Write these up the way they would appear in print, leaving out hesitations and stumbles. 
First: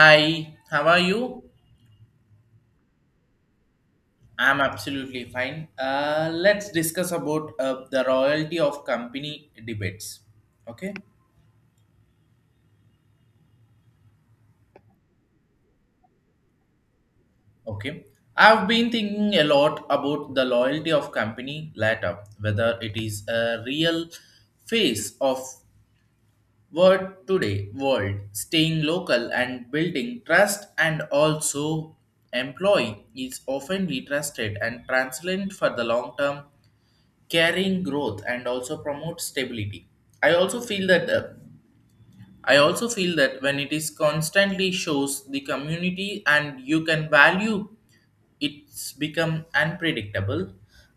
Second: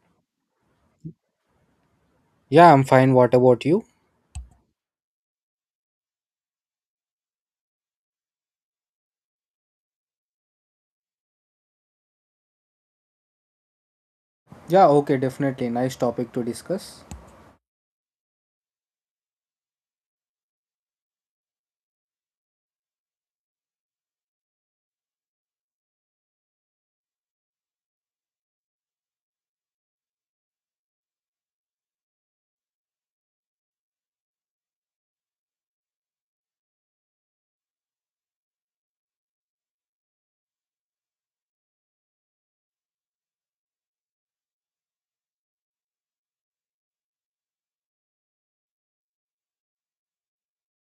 Hi, how are you? Yeah, I'm fine. What about you? I'm absolutely fine. Let's discuss about the royalty of company debates. Okay, Yeah, okay, definitely. Nice topic to discuss. okay. I've been thinking a lot about the loyalty of company later, whether it is a real face of what today world, staying local and building trust, and also employee is often trusted and transparent for the long term, carrying growth and also promote stability. I also feel that I also feel that when it is constantly shows the community and you can value, it's become unpredictable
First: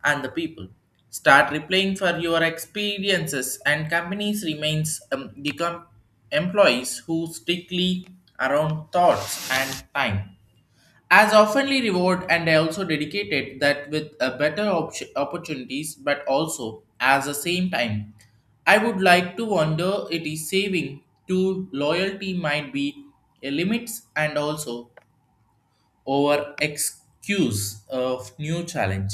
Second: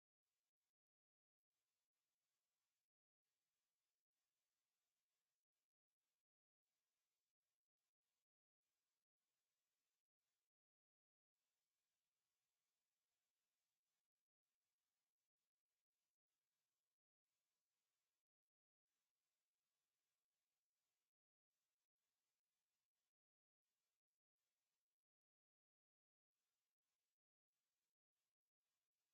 and the people start replying for your experiences and companies remains employees who strictly around thoughts and time as oftenly reward, and I also dedicated that with a better opportunities, but also as the same time I would like to wonder it is saving to loyalty might be a limits and also over excuse of new challenge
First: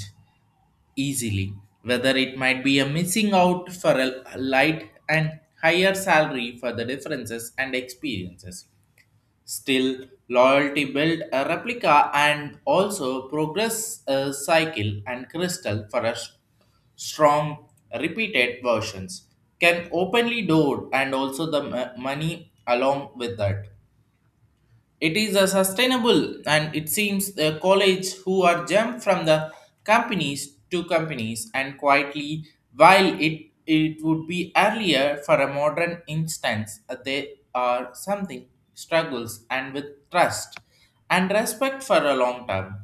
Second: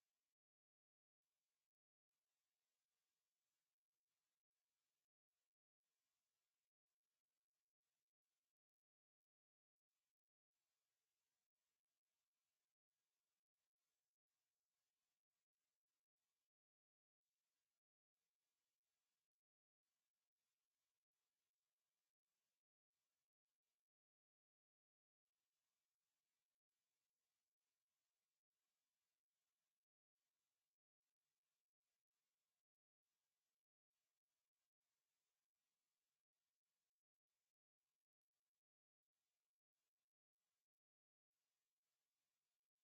easily, whether it might be a missing out for a light and higher salary for the differences and experiences. Still, loyalty built a replica and also progress a cycle and crystal for a strong repeated versions can openly door and also the money along with that. It is a sustainable, and it seems the college who are jumped from the companies to companies and quietly, while it would be earlier for a modern instance, they are something struggles and with trust and respect for a long term.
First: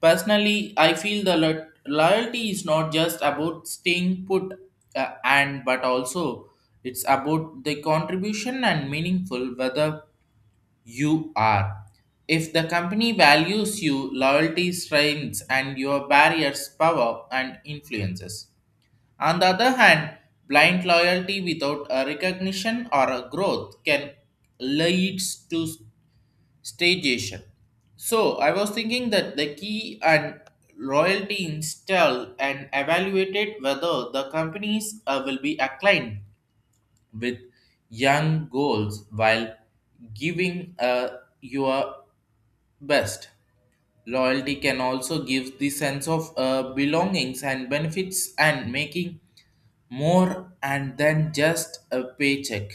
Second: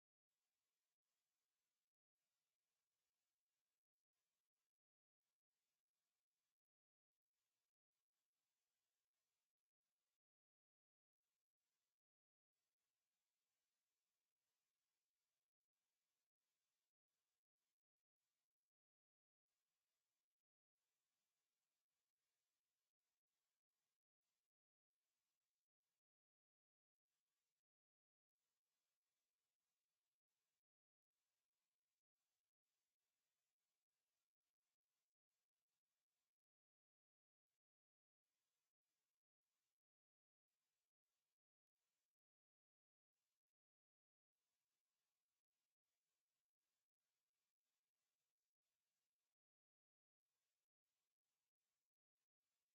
Personally, I feel the loyalty is not just about staying put, and but also it's about the contribution and meaningful whether you are. If the company values you, loyalty strengths and your barriers, power and influences. On the other hand, blind loyalty without a recognition or a growth can leads to stagnation. So I was thinking that the key and loyalty install and evaluated whether the companies will be aligned with young goals while giving your best. Loyalty can also give the sense of belongings and benefits and making more and than just a paycheck.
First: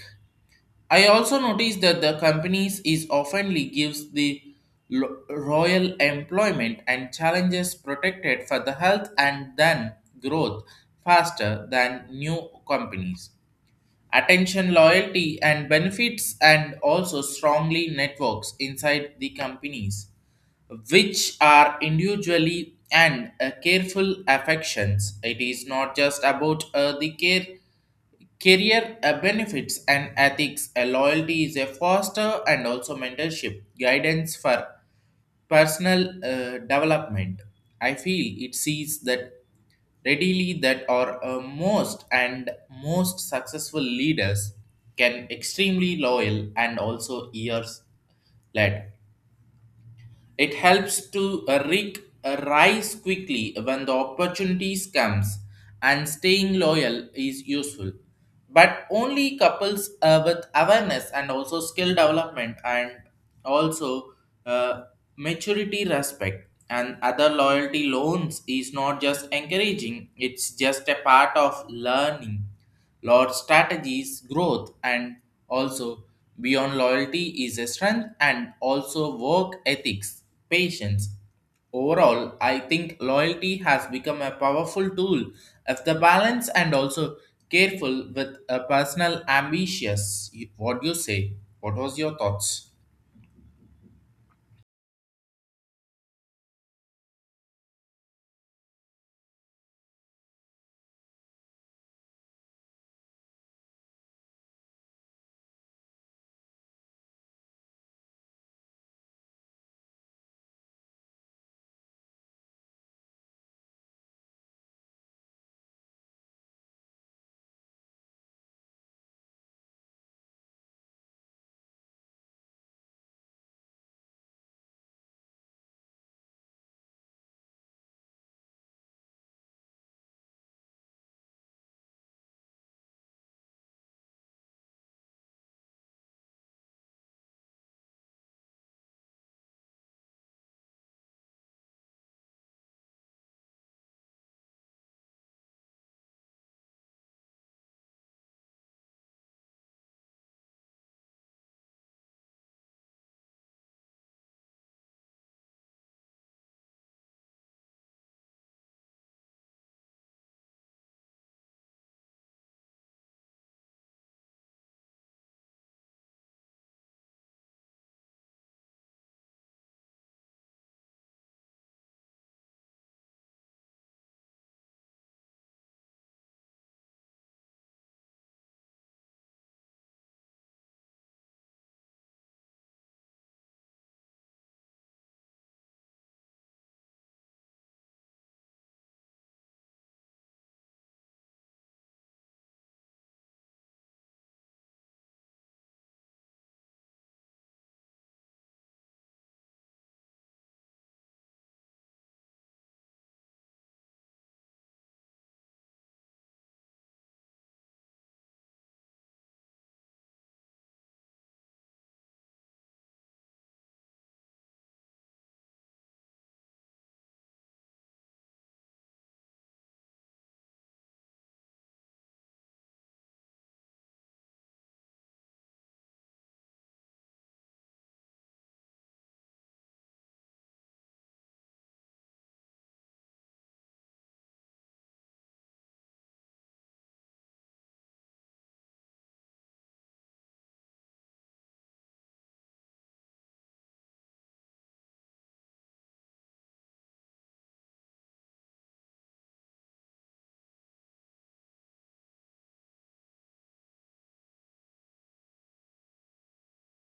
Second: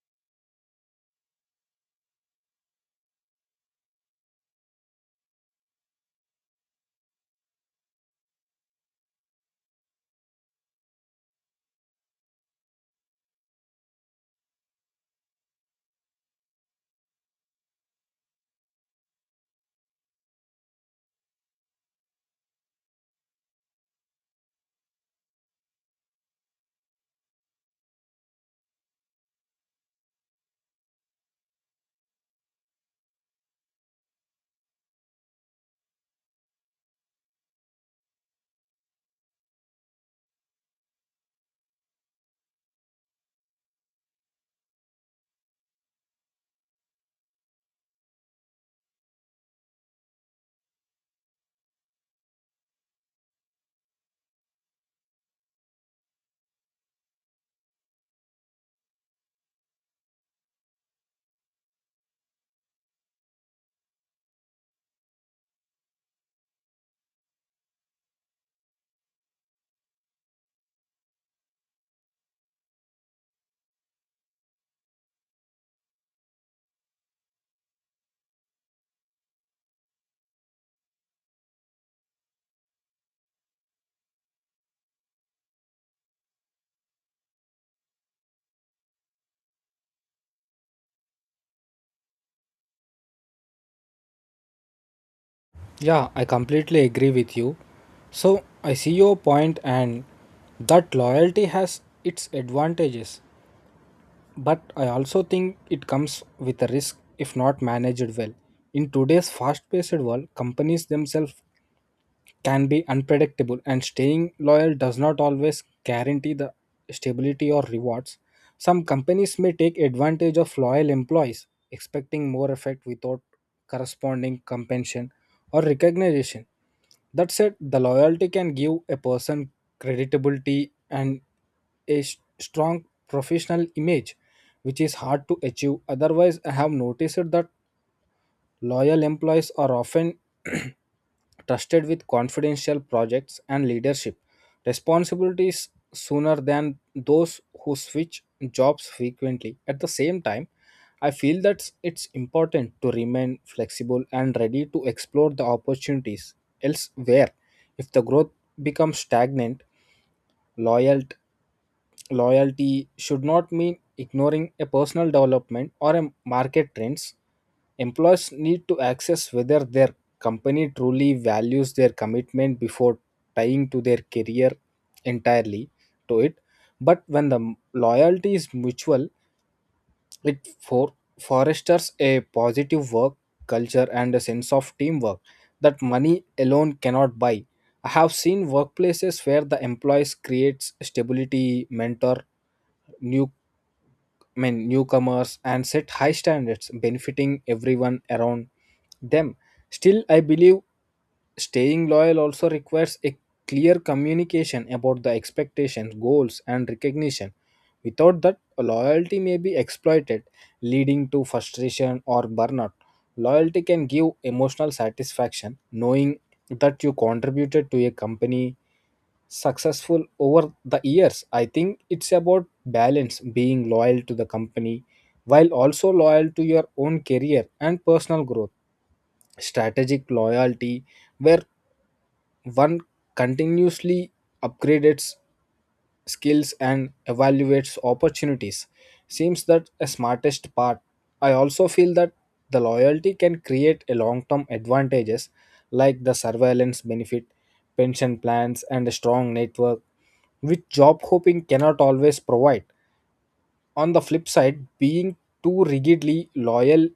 I also noticed that the companies is oftenly gives the royal employment and challenges protected for the health and then growth faster than new companies. Attention, loyalty, and benefits, and also strongly networks inside the companies which are individually and careful affections. It is not just about the care, career benefits and ethics. A loyalty is a foster and also mentorship, guidance for personal development. I feel it sees that readily that our most and most successful leaders can extremely loyal and also years led, it helps to rise quickly when the opportunities comes and staying loyal is useful. But only couples with awareness and also skill development and also uh, maturity respect and other loyalty loans is not just encouraging, it's just a part of learning Lord strategies, growth, and also beyond loyalty is a strength and also work ethics, patience. Overall, I think loyalty has become a powerful tool if the balance and also careful with a personal ambitious. What do you say? What was your thoughts? Yeah, I completely agree with you. So, I see your point and that loyalty has its advantages, but I also think it comes with a risk if not managed well. In today's fast-paced world, companies themselves can be unpredictable, and staying loyal does not always guarantee the stability or rewards. Some companies may take advantage of loyal employees, expecting more effect without corresponding compensation or recognition. That said, the loyalty can give a person credibility and a strong professional image, which is hard to achieve. Otherwise, I have noticed that loyal employees are often trusted with confidential projects and leadership responsibilities sooner than those who switch jobs frequently. At the same time, I feel that it's important to remain flexible and ready to explore the opportunities elsewhere. If the growth becomes stagnant, loyal loyalty should not mean ignoring a personal development or a market trends. Employees need to access whether their company truly values their commitment before tying to their career entirely to it. But when the loyalty is mutual, it for fosters a positive work culture and a sense of teamwork that money alone cannot buy. I have seen workplaces where the employees creates stability, mentor new newcomers and set high standards benefiting everyone around them. Still, I believe staying loyal also requires a clear communication about the expectations, goals, and recognition. Without that, loyalty may be exploited, leading to frustration or burnout. Loyalty can give emotional satisfaction, knowing that you contributed to a company successful over the years. I think it's about balance, being loyal to the company while also loyal to your own career and personal growth, strategic loyalty where one continuously upgrades skills and evaluates opportunities seems that a smartest part. I also feel that the loyalty can create a long term advantages like the surveillance benefit, pension plans, and a strong network which job hopping cannot always provide. On the flip side, being too rigidly loyal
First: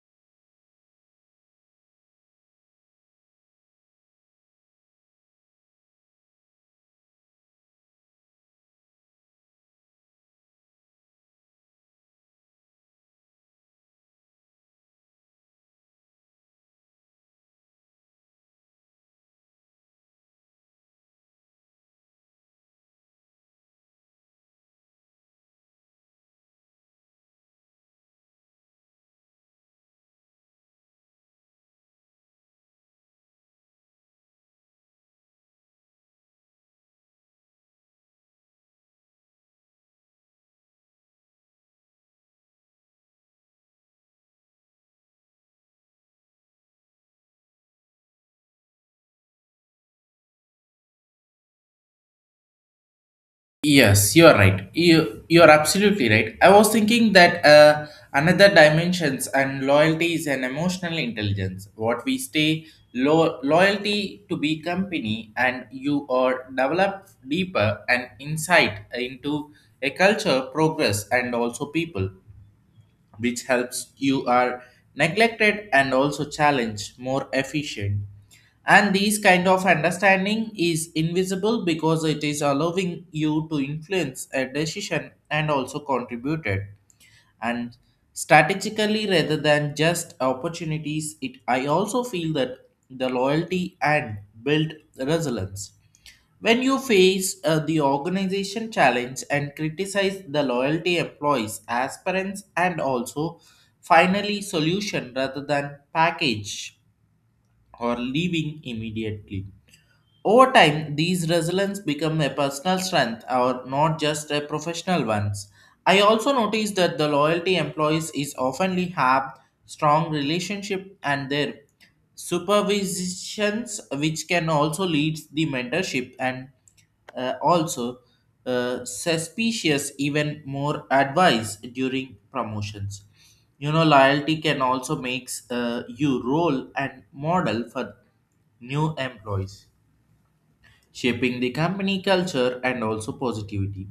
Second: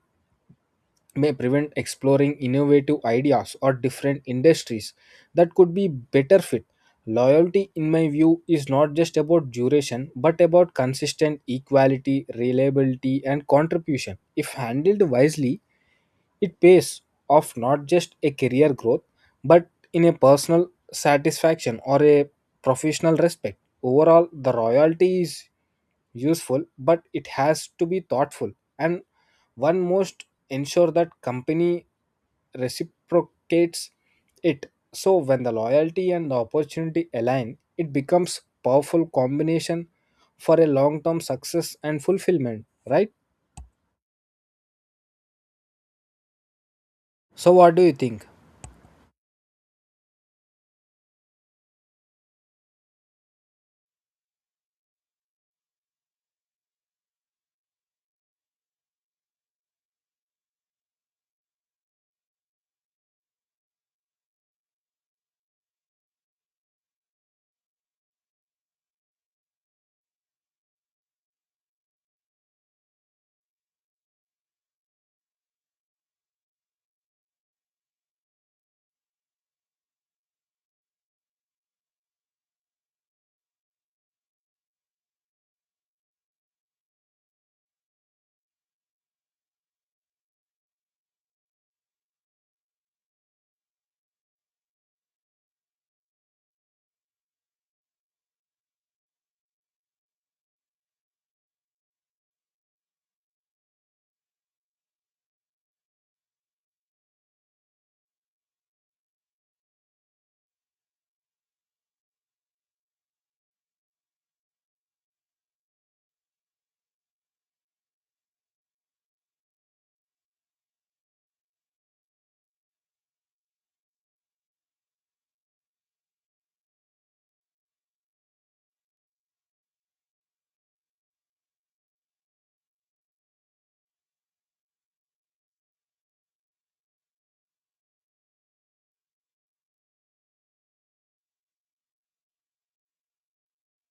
may prevent exploring innovative ideas or different industries that could be better fit. Loyalty, in my view, is not just about duration but about consistent equality, reliability, and contribution. If handled wisely, it pays off not just a career growth but in a personal satisfaction or a professional respect. Overall, the royalty is useful but it has to be thoughtful and one must ensure that company reciprocates it. So when the loyalty and the opportunity align, it becomes powerful combination for a long-term success and fulfillment, right? So what do you think? Yes, you are right. You are absolutely right. I was thinking that another dimensions and loyalty is an emotional intelligence. What we stay loyalty to be company, and you are develop deeper and insight into a culture, progress, and also people which helps you are neglected and also challenge more efficient, and these kind of understanding is invisible because it is allowing you to influence a decision and also contributed and strategically rather than just opportunities. It, I also feel that the loyalty and build resilience when you face the organization challenge and criticize the loyalty employees, aspirants, and also finally solution rather than package or leaving immediately. Over time, these resilience become a personal strength or not just a professional ones. I also noticed that the loyalty employees is oftenly have strong relationship and their supervisions which can also lead the mentorship and also suspicious even more advice during promotions. You know, loyalty can also makes you role and model for new employees, shaping the company culture and also positivity.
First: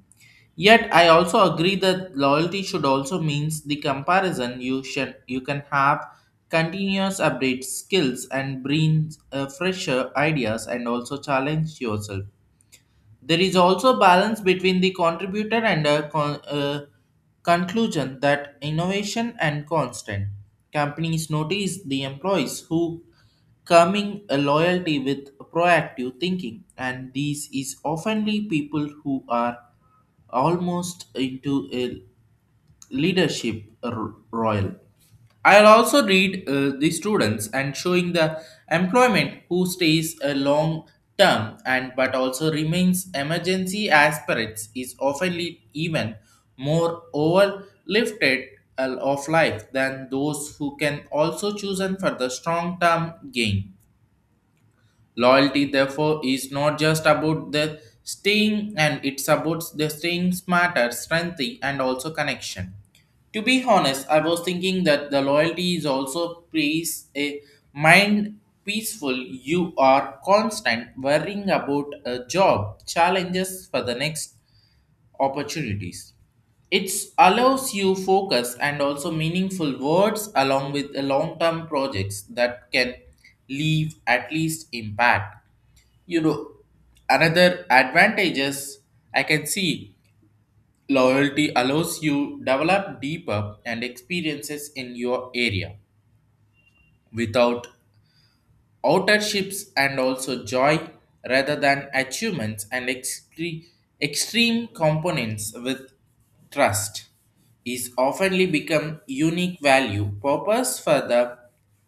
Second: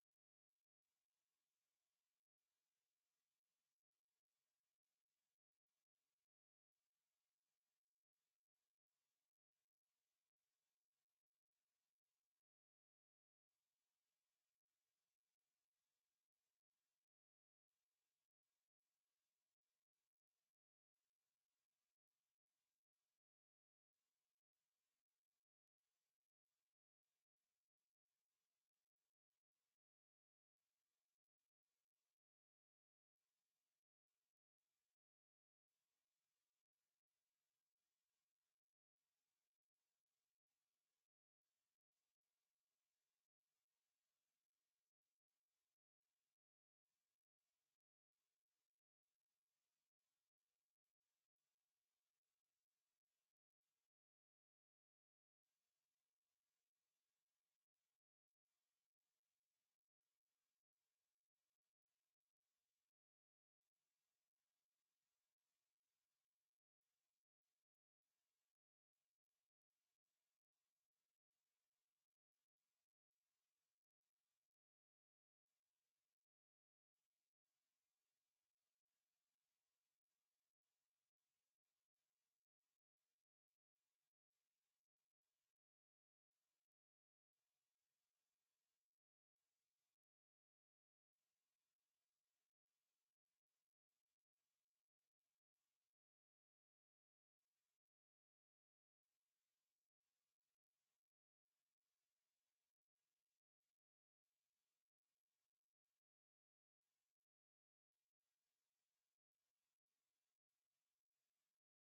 Yet I also agree that loyalty should also means the comparison you can have continuous update skills and bring fresher ideas and also challenge yourself. There is also balance between the contributor and a conclusion that innovation and constant companies notice the employees who coming a loyalty with proactive thinking, and these is oftenly people who are almost into a leadership royal. I'll also read the students and showing the employment who stays a long term and but also remains emergency aspirates is often lead even more overlifted of life than those who can also choose and for the strong term gain. Loyalty, therefore, is not just about the staying and it's about the staying smarter, strength, and also connection. To be honest, I was thinking that the loyalty is also peace, a mind peaceful. You are constant worrying about a job, challenges for the next opportunities. It allows you focus and also meaningful words along with long term projects that can leave at least impact. You know, another advantages I can see loyalty allows you develop deeper and experiences in your area without outer ships and also joy rather than achievements and extreme components with trust is oftenly become unique value purpose for the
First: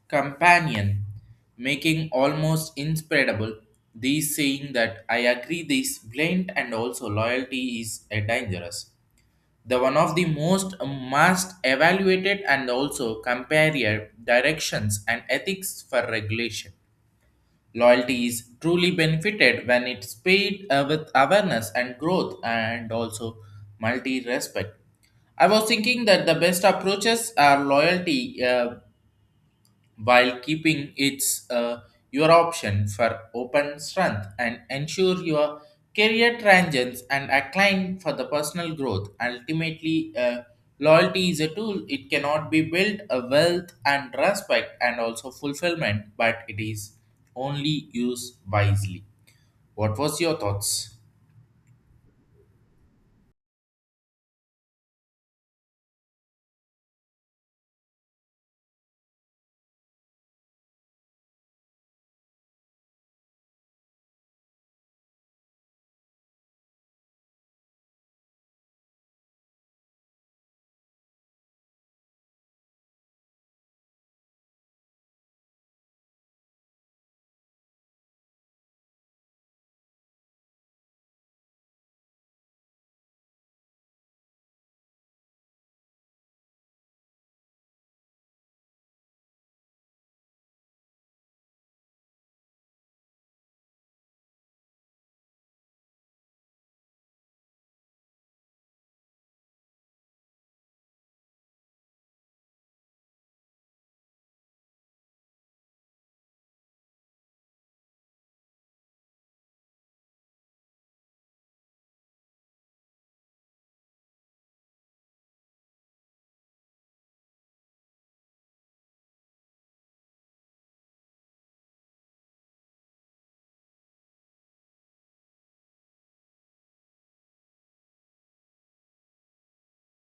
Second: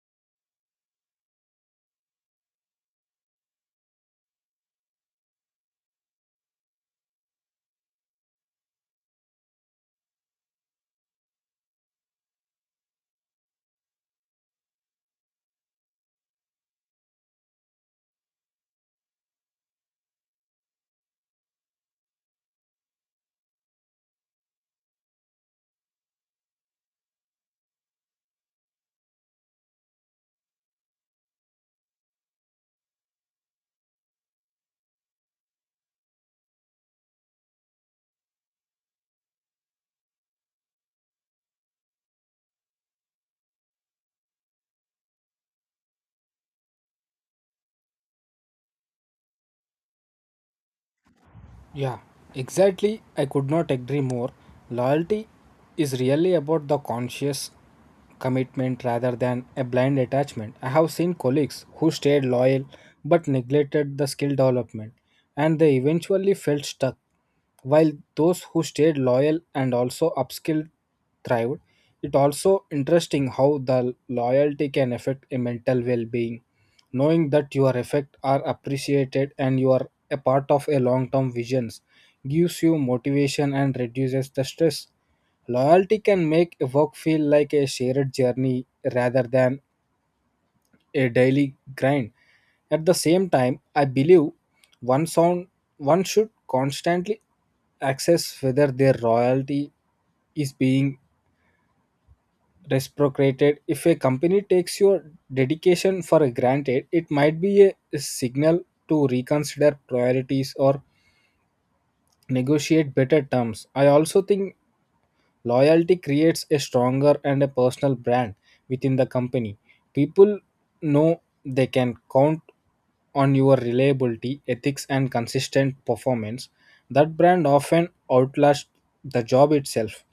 companion, making almost inspirable. These saying that I agree this blind and also loyalty is a dangerous, the one of the most must evaluated and also compare directions and ethics for regulation. Loyalty is truly benefited when it's paid with awareness and growth and also multi respect. I was thinking that the best approaches are loyalty. While keeping its your option for open strength and ensure your career tangents and acclaim for the personal growth. Ultimately, loyalty is a tool. It cannot be built a wealth and respect and also fulfillment, but it is only used wisely. What was your thoughts? Yeah, exactly. I could not agree more. Loyalty is really about the conscious commitment rather than a blind attachment. I have seen colleagues who stayed loyal but neglected the skill development and they eventually felt stuck. While those who stayed loyal and also upskilled thrived, it also interesting how the loyalty can affect a mental well-being. Knowing that your effect are appreciated and you are a part of a long-term visions gives you motivation and reduces the stress. Loyalty can make a work feel like a shared journey rather than a daily grind. At the same time, I believe one sound one should constantly access whether their royalty is being reciprocated. If a company takes your dedication for granted, it might be a signal to reconsider priorities or negotiate better terms. I also think loyalty creates a stronger and a personal brand within the company. People know they can count on your reliability, ethics, and consistent performance. That brand often outlasts the job itself,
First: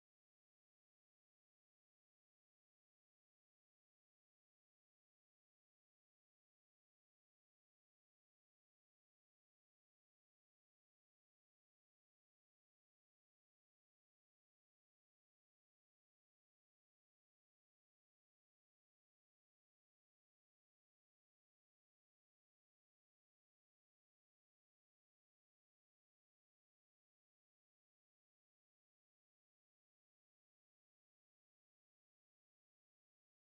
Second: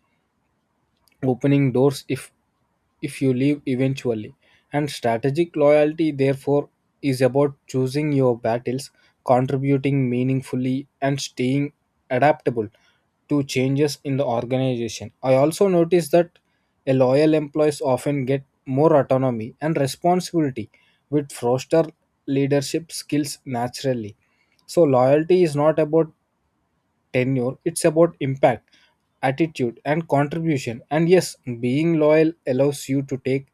opening doors if you leave eventually. And strategic loyalty therefore is about choosing your battles, contributing meaningfully, and staying adaptable to changes in the organization. I also noticed that a loyal employees often get more autonomy and responsibility which foster leadership skills naturally. So loyalty is not about tenure, it's about impact, attitude, and contribution. And yes, being loyal allows you to take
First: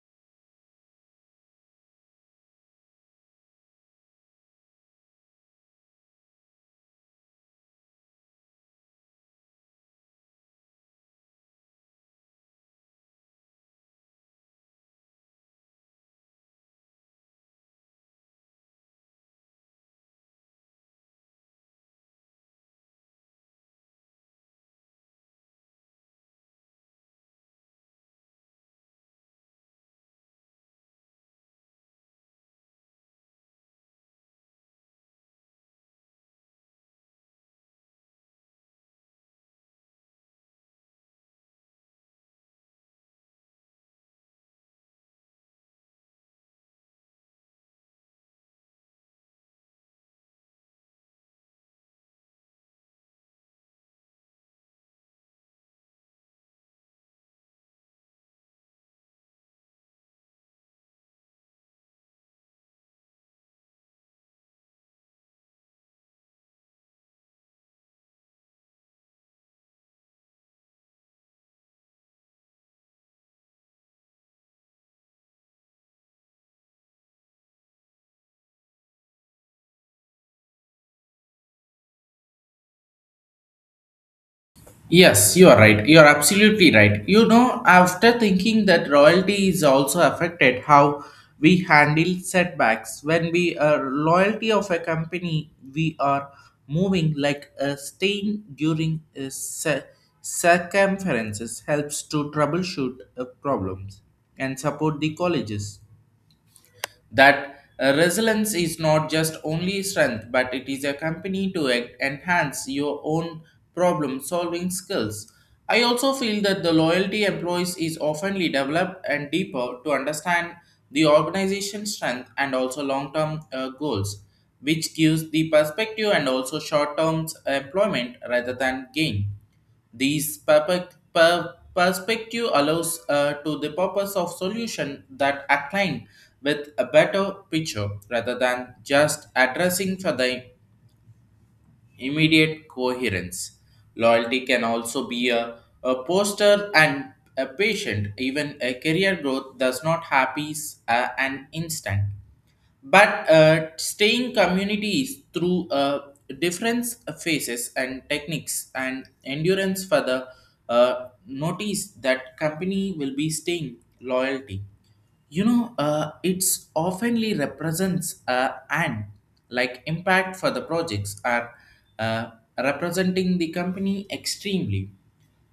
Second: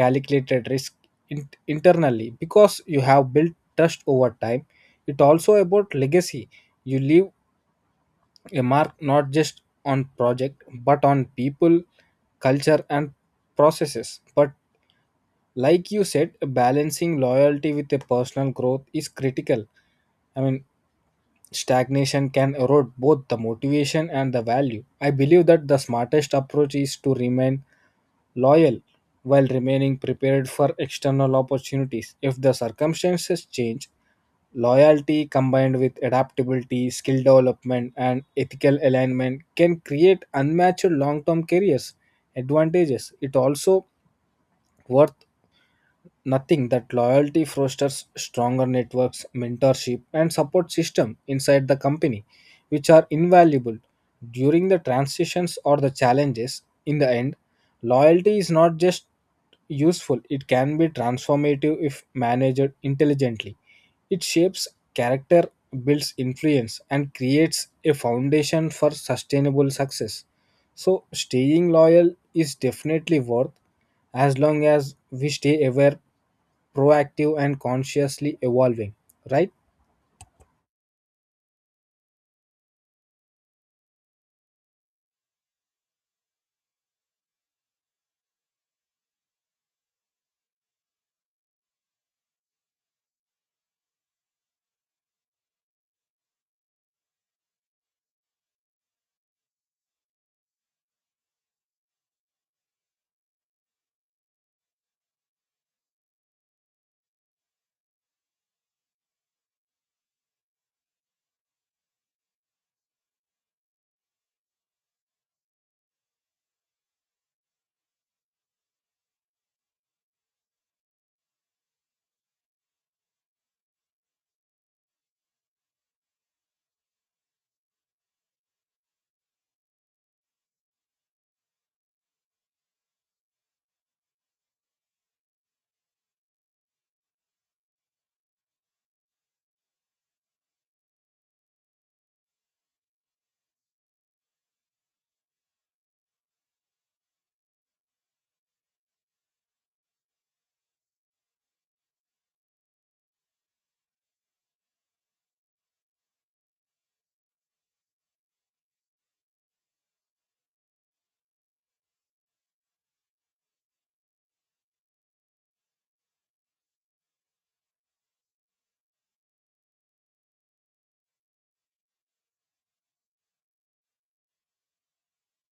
calculated risk internally because you have built trust over time. It also about legacy. You leave a mark not just on project but on people, culture, and processes. But like you said, balancing loyalty with a personal growth is critical. I mean, stagnation can erode both the motivation and the value. I believe that the smartest approach is to remain loyal while remaining prepared for external opportunities. If the circumstances change, loyalty combined with adaptability, skill development, and ethical alignment can create unmatched long term careers advantages. It also worth nothing that loyalty fosters stronger networks, mentorship, and support system inside the company which are invaluable during the transitions or the challenges. In the end, loyalty is not just useful, it can be transformative if managed intelligently. It shapes character, builds influence, and creates a foundation for sustainable success. So staying loyal is definitely worth, as long as we stay aware, proactive, and consciously evolving, right? Yes, you are right. You are absolutely right. You know, after thinking that royalty is also affected how we handle setbacks when we are loyalty of a company, we are moving like a stain during a circumferences helps to troubleshoot problems and support the colleges that resilience is not just only strength but it is a company to enhance your own problem solving skills. I also feel that the loyalty employees is often developed and deeper to understand the organization's strength and also long-term goals which gives the perspective and also short-term employment rather than gain. These perspective allows to the purpose of solution that align with a better picture rather than just addressing for the immediate coherence. Loyalty can also be a poster and a patient. Even a career growth does not happen an instant, but staying communities through different phases and techniques and endurance for the notice that company will be staying loyalty. You know, it's oftenly represents an like impact for the projects are uh, representing the company extremely,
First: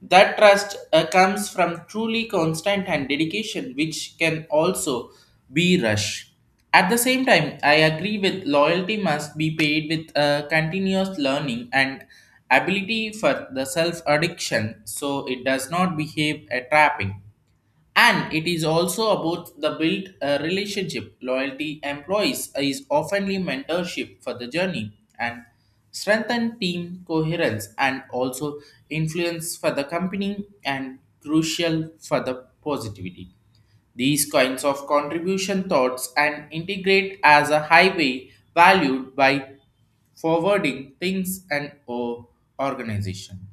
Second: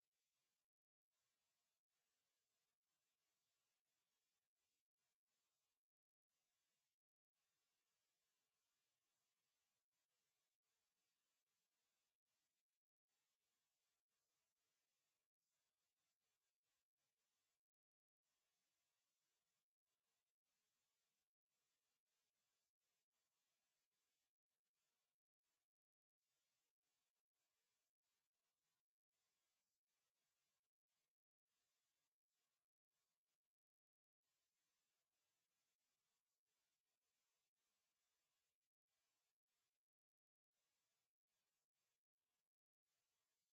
that trust comes from truly constant and dedication which can also be rush. At the same time, I agree with loyalty must be paid with continuous learning and ability for the self addiction, so it does not behave a trapping. And it is also about the built relationship. Loyalty employees is oftenly mentorship for the journey and strengthen team coherence and also influence for the company and crucial for the positivity. These kinds of contribution thoughts and integrate as a highway valued by forwarding things and or organization.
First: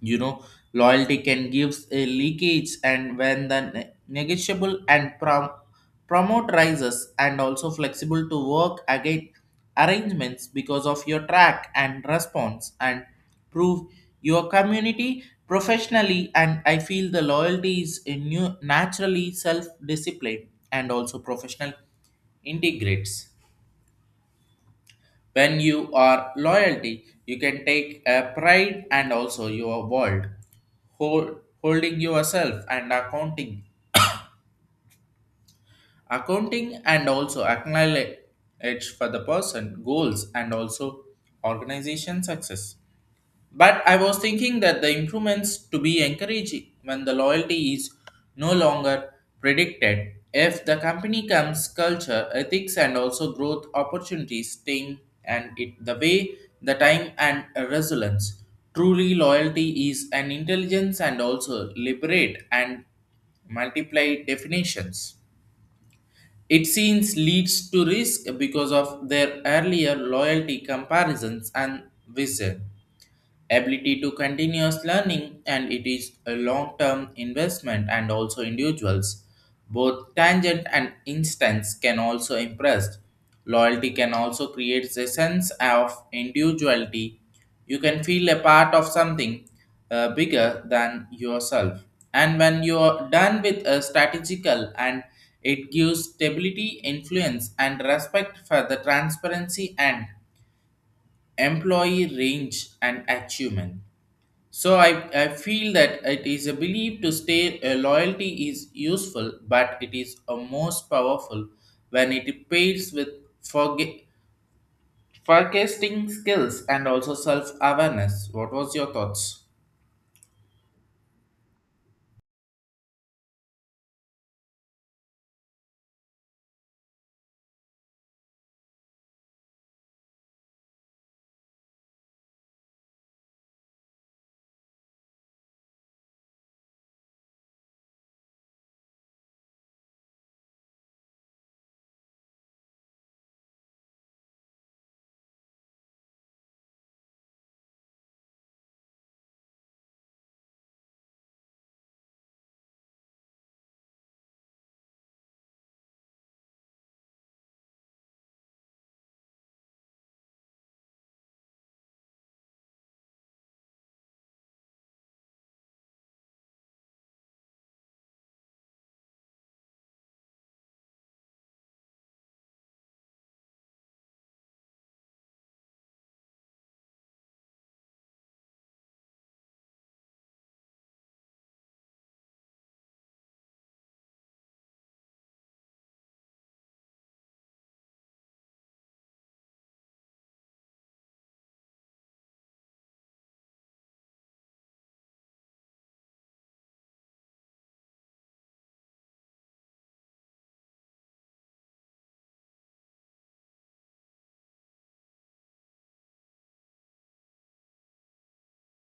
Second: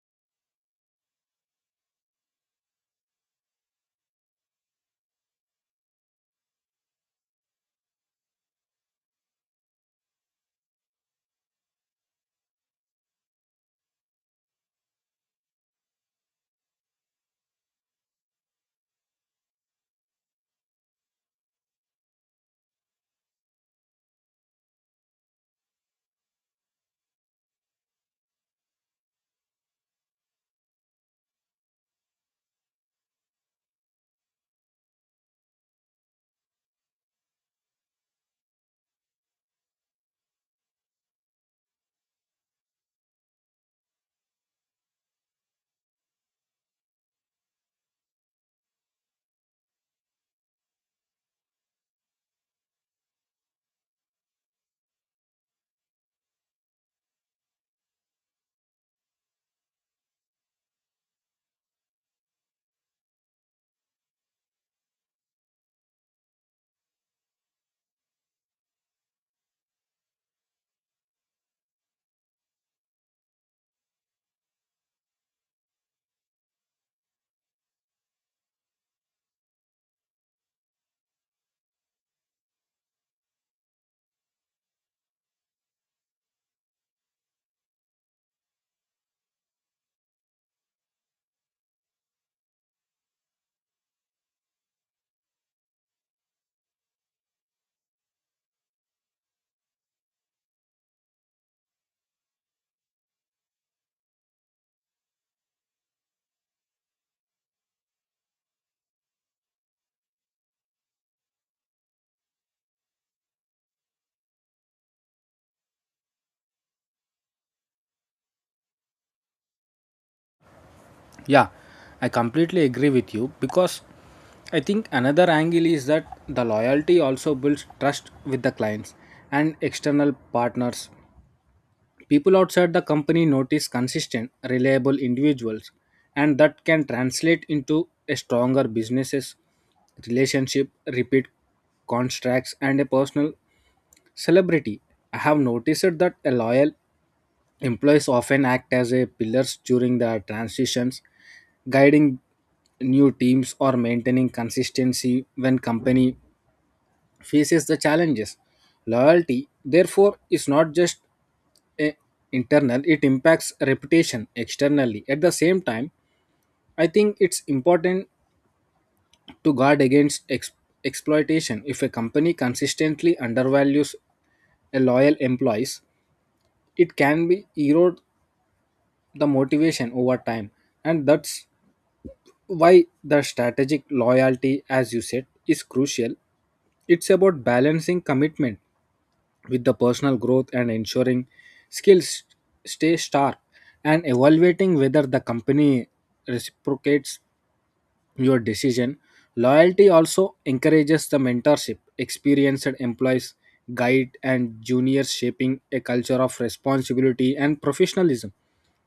You know, loyalty can give a leakage and when the negotiable and promote rises and also flexible to work again arrangements because of your track and response and prove your community professionally, and I feel the loyalty is a new naturally self discipline and also professional integrates. When you are loyalty, you can take a pride and also your world, hold, holding yourself and accounting and also acknowledge for the person goals and also organization success. But I was thinking that the improvements to be encouraging when the loyalty is no longer predicted. If the company comes culture, ethics, and also growth opportunities, thing and it the way, the time, and resilience. Truly, loyalty is an intelligence and also liberate and multiply definitions. It seems leads to risk because of their earlier loyalty comparisons and vision ability to continuous learning, and it is a long-term investment and also individuals both tangent and instance can also impress. Loyalty can also create a sense of individuality. You can feel a part of something bigger than yourself, and when you're done with a strategical, and it gives stability influence and respect for the transparency and employee range and achievement. So I feel that it is a belief to stay a loyalty is useful, but it is a most powerful when it pairs with forge- forecasting skills and also self awareness. What was your thoughts? Yeah, I completely agree with you because I think another angle is that the loyalty also builds trust with the clients and external partners. People outside the company notice consistent, reliable individuals, and that can translate into a stronger businesses, relationship, repeat contracts, and a personal celebrity. I have noticed that a loyal employees often act as a pillars during the transitions, guiding new teams or maintaining consistency when company faces the challenges. Loyalty, therefore, is not just eh, internal, it impacts reputation externally. At the same time, I think it's important to guard against exploitation. If a company consistently undervalues a loyal employees, it can be erode the motivation over time, and that's why the strategic loyalty, as you said, is crucial. It's about balancing commitment with the personal growth and ensuring skills stay sharp, and evaluating whether the company reciprocates your decision. Loyalty also encourages the mentorship. Experienced employees guide and juniors, shaping a culture of responsibility and professionalism.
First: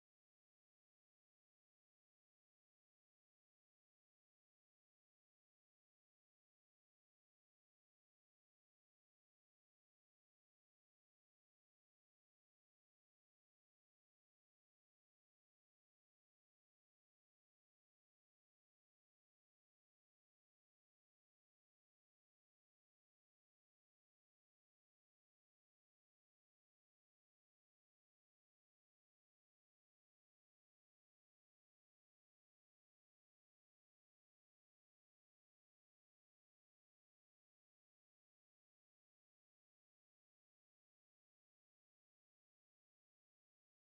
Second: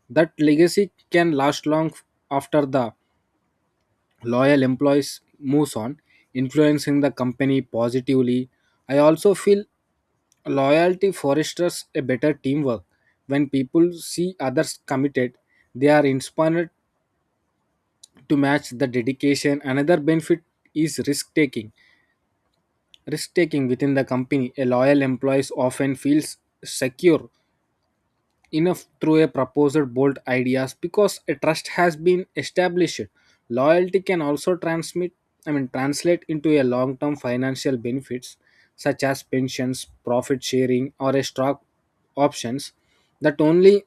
That legacy can last long after the loyal employees moves on, influencing the company positively. I also feel loyalty fosters a better teamwork. When people see others committed, they are inspired to match the dedication. Another benefit is risk taking. Risk taking within the company. A loyal employee often feels secure enough through a proposed bold ideas because a trust has been established. Loyalty can also transmit I mean translate into a long-term financial benefits such as pensions, profit sharing, or a stock options that only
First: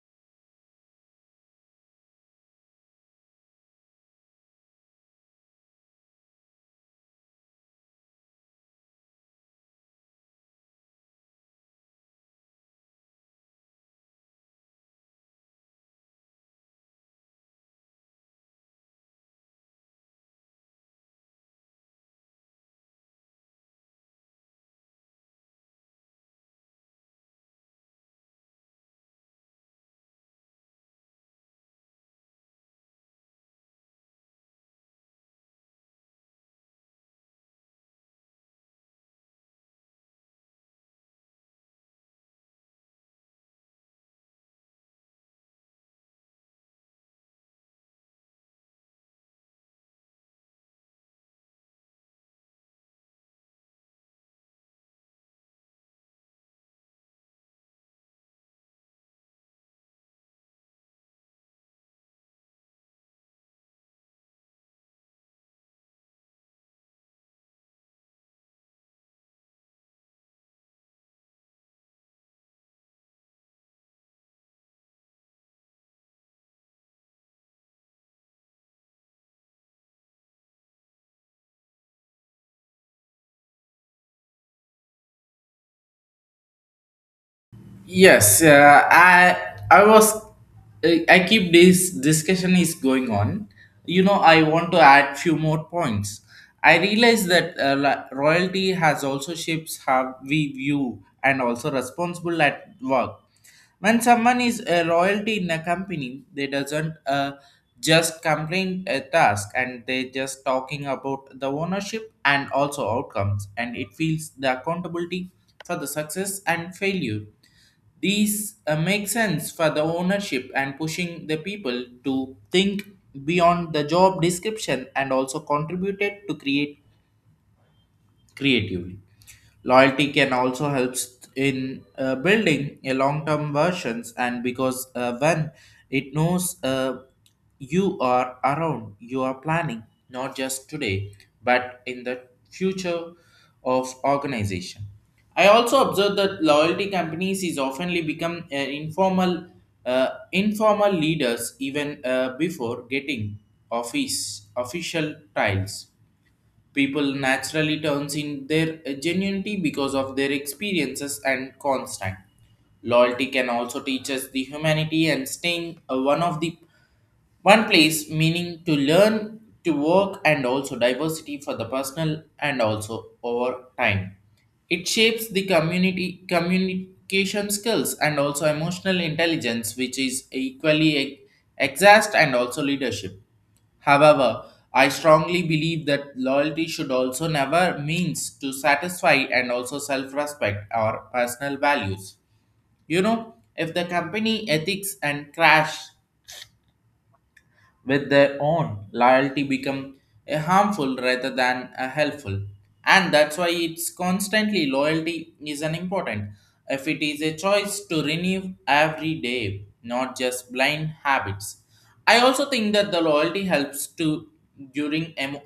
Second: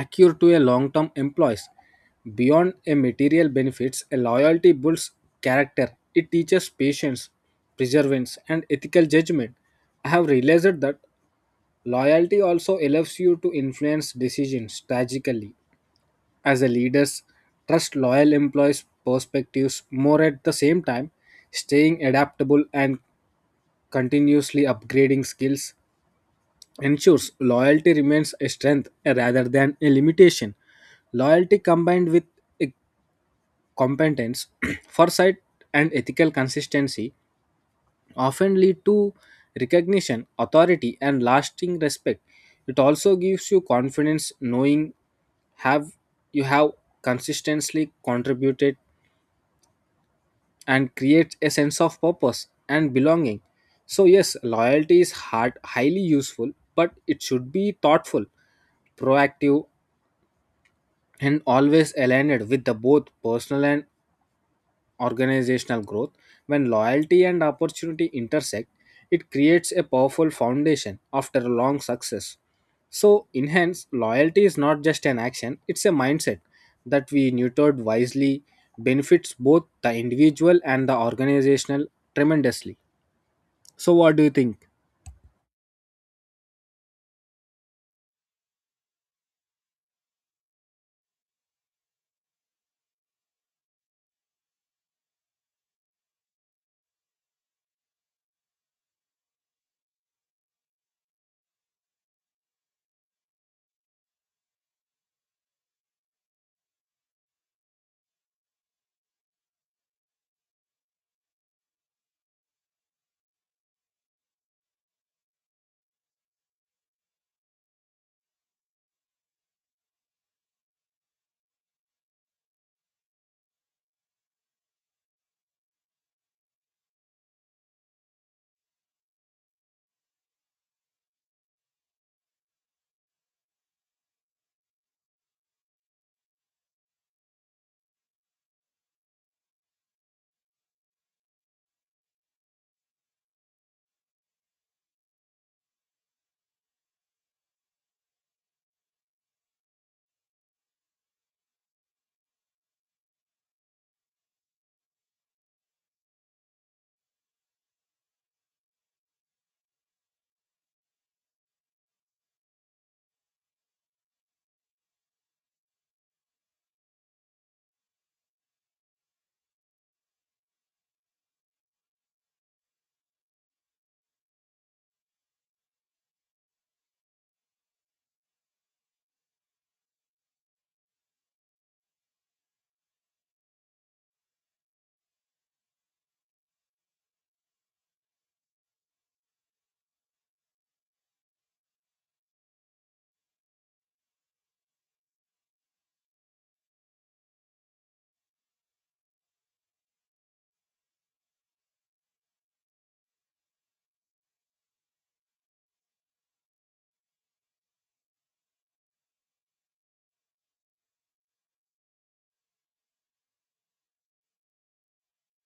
accrue to a long-term employees. Beyond a material benefits, a loyalty builds character. It teaches patience, perseverance, and ethical judgment. I have realized that loyalty also allows you to influence decisions strategically. As a leaders, trust loyal employees' perspectives more. At the same time, staying adaptable and continuously upgrading skills ensures loyalty remains a strength rather than a limitation. Loyalty combined with a competence, foresight, and ethical consistency often lead to recognition, authority, and lasting respect. It also gives you confidence, knowing have you have consistently contributed and creates a sense of purpose and belonging. So, yes, loyalty is highly useful, but it should be thoughtful, proactive, and always aligned with the both personal and organizational growth. When loyalty and opportunity intersect, it creates a powerful foundation after a long success. So, enhance loyalty is not just an action, it's a mindset that we nurtured wisely benefits both the individual and the organizational tremendously. So, what do you think? Yes, I was I keep this discussion is going on. You know, I want to add few more points. I realize that royalty has also shapes how we view and also responsible at work. When someone is a royalty in a company, they doesn't just complain a task, and they just talking about the ownership and also outcomes, and it feels the accountability for the success and failure. These make sense for the ownership and pushing the people to think beyond the job description and also contributed to create creatively. Loyalty can also help in building a long-term versions, and because when it knows you are around, you are planning not just today but in the future of organization. I also observe that loyalty companies is oftenly become informal leaders even before getting office official titles. People naturally turns in their genuinity because of their experiences and constant. Loyalty can also teach us the humanity and staying one of the one place meaning to learn, to work, and also diversity for the personal and also over time. It shapes the community communication skills and also emotional intelligence, which is equally exhaust and also leadership. However, I strongly believe that loyalty should also never means to satisfy and also self-respect or personal values. You know, if the company ethics and crash with their own loyalty become a harmful rather than a helpful, and that's why it's constantly loyalty is an important if it is a choice to renew every day, not just blind habits. I also think that the loyalty helps to during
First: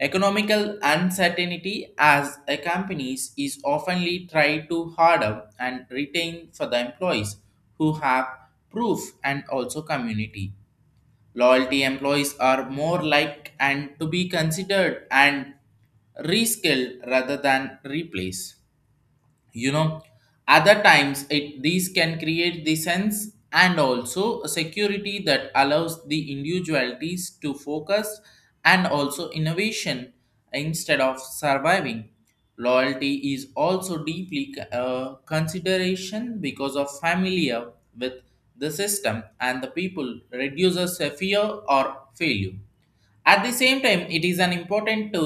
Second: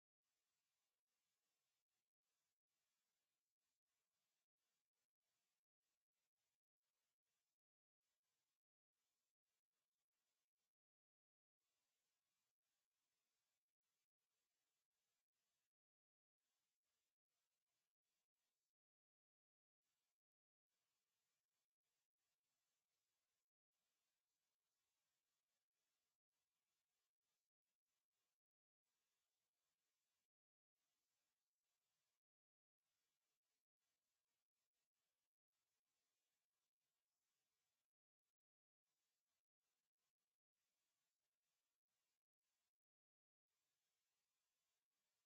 economical uncertainty, as a companies is oftenly try to harder and retain for the employees who have proof and also community. Loyalty employees are more like and to be considered and reskilled rather than replaced. You know, other times it these can create the sense and also a security that allows the individualities to focus and also innovation instead of surviving. Loyalty is also deeply consideration because of familiar with the system, and the people reduces a fear or failure. At the same time, it is an important to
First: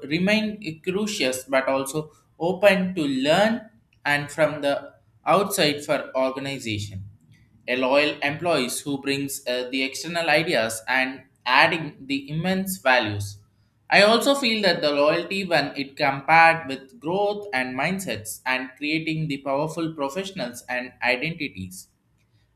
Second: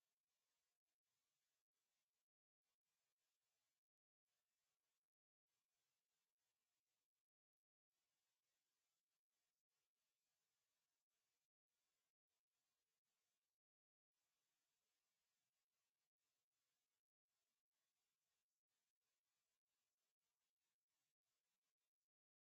remain curious but also open to learn and from the outside for organization. A loyal employees who brings the external ideas and adding the immense values. I also feel that the loyalty when it compared with growth and mindsets and creating the powerful professionals and identities,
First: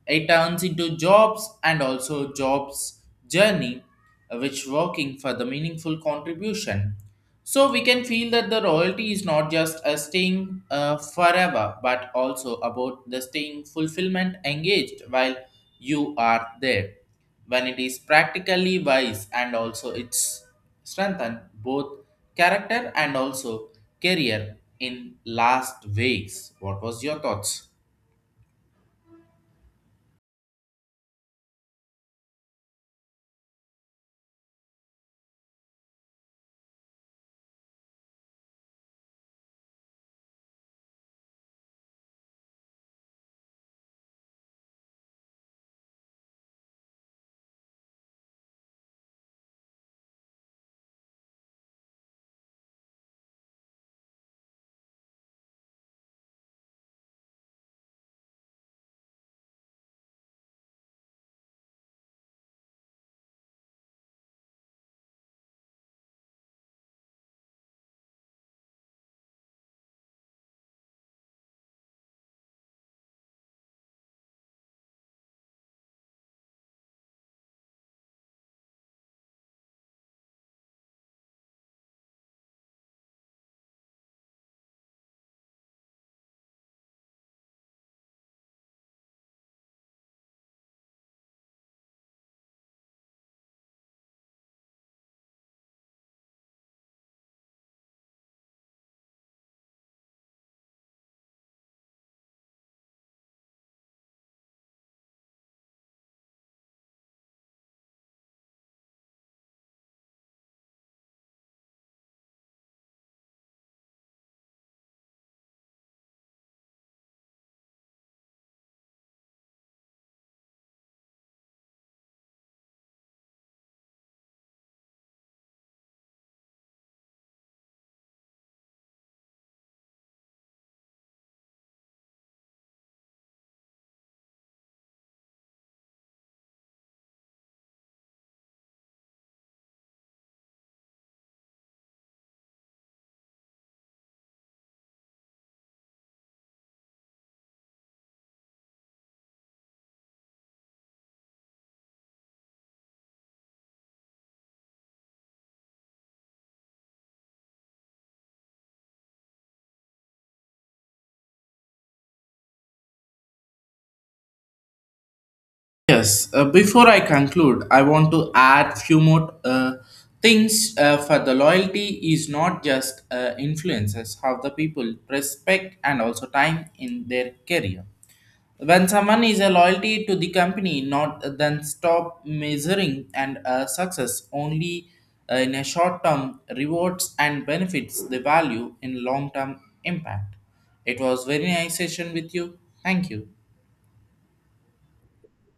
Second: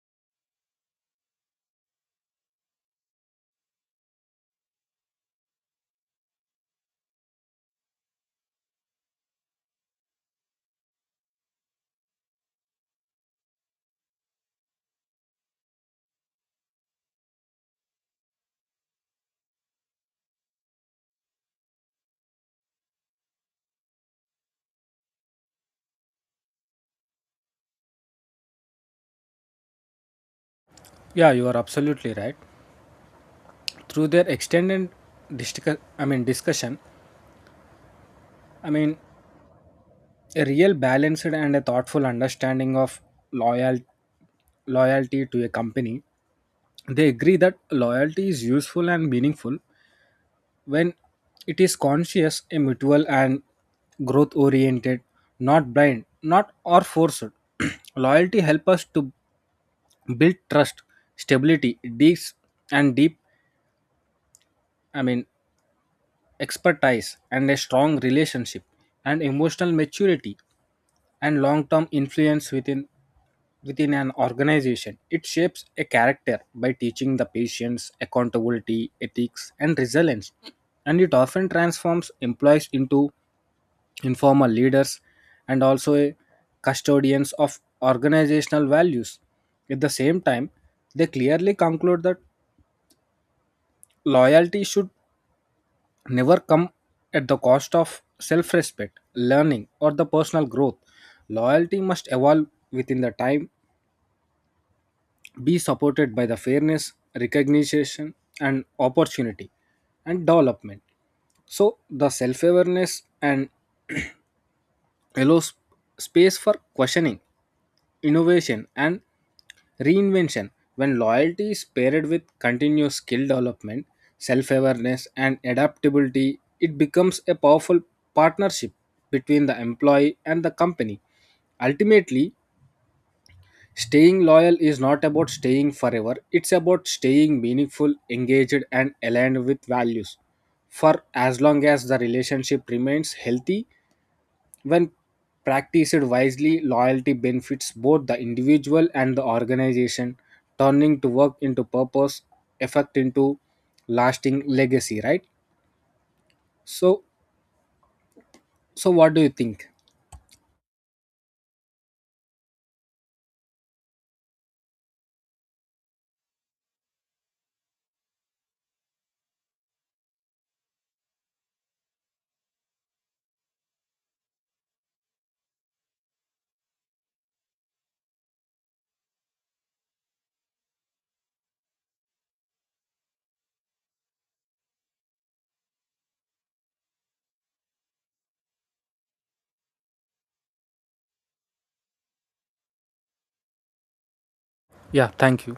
it turns into jobs and also jobs journey, which working for the meaningful contribution. So we can feel that the royalty is not just a staying forever, but also about the staying fulfillment engaged while you are there. When it is practically wise and also it's strengthen both character and also career in last ways. What was your thoughts? Yeah, you are absolutely right. Through their extended discussion, I mean a real balanced and a thoughtful understanding of loyal loyalty to a company. They agree that loyalty is useful and meaningful when it is conscious, a mutual, and growth oriented, not blind, not or forced. Loyalty helps us to build trust, stability, deep, I mean, expertise, and a strong relationship, and emotional maturity, and long term influence within an organization. It shapes a character by teaching the patients accountability, ethics, and resilience. And it often transforms employees into informal leaders and also a custodians of organizational values. At the same time, they clearly conclude that loyalty should never come at the cost of self respect, learning, or the personal growth. Loyalty must evolve within the time, be supported by the fairness, recognition, and opportunity and development. So, the self awareness and allows space for questioning, innovation, and reinvention. When loyalty is paired with continuous skill development, self awareness, and adaptability, it becomes a powerful partnership between the employee and the company. Ultimately, staying loyal is not about staying forever, it's about staying meaningful, engaged, and aligned with values. For as long as the relationship remains healthy, when practiced wisely, loyalty benefits both the individual and the organization, turning to work into purpose, effect into lasting legacy, right? So, so, what do you think? Yes, before I conclude, I want to add few more things for the loyalty is not just influences how the people respect and also time in their career. When someone is a loyalty to the company, not then stop measuring and success only in a short term rewards and benefits the value in long term impact. It was very nice session with you. Thank you. Yeah, thank you.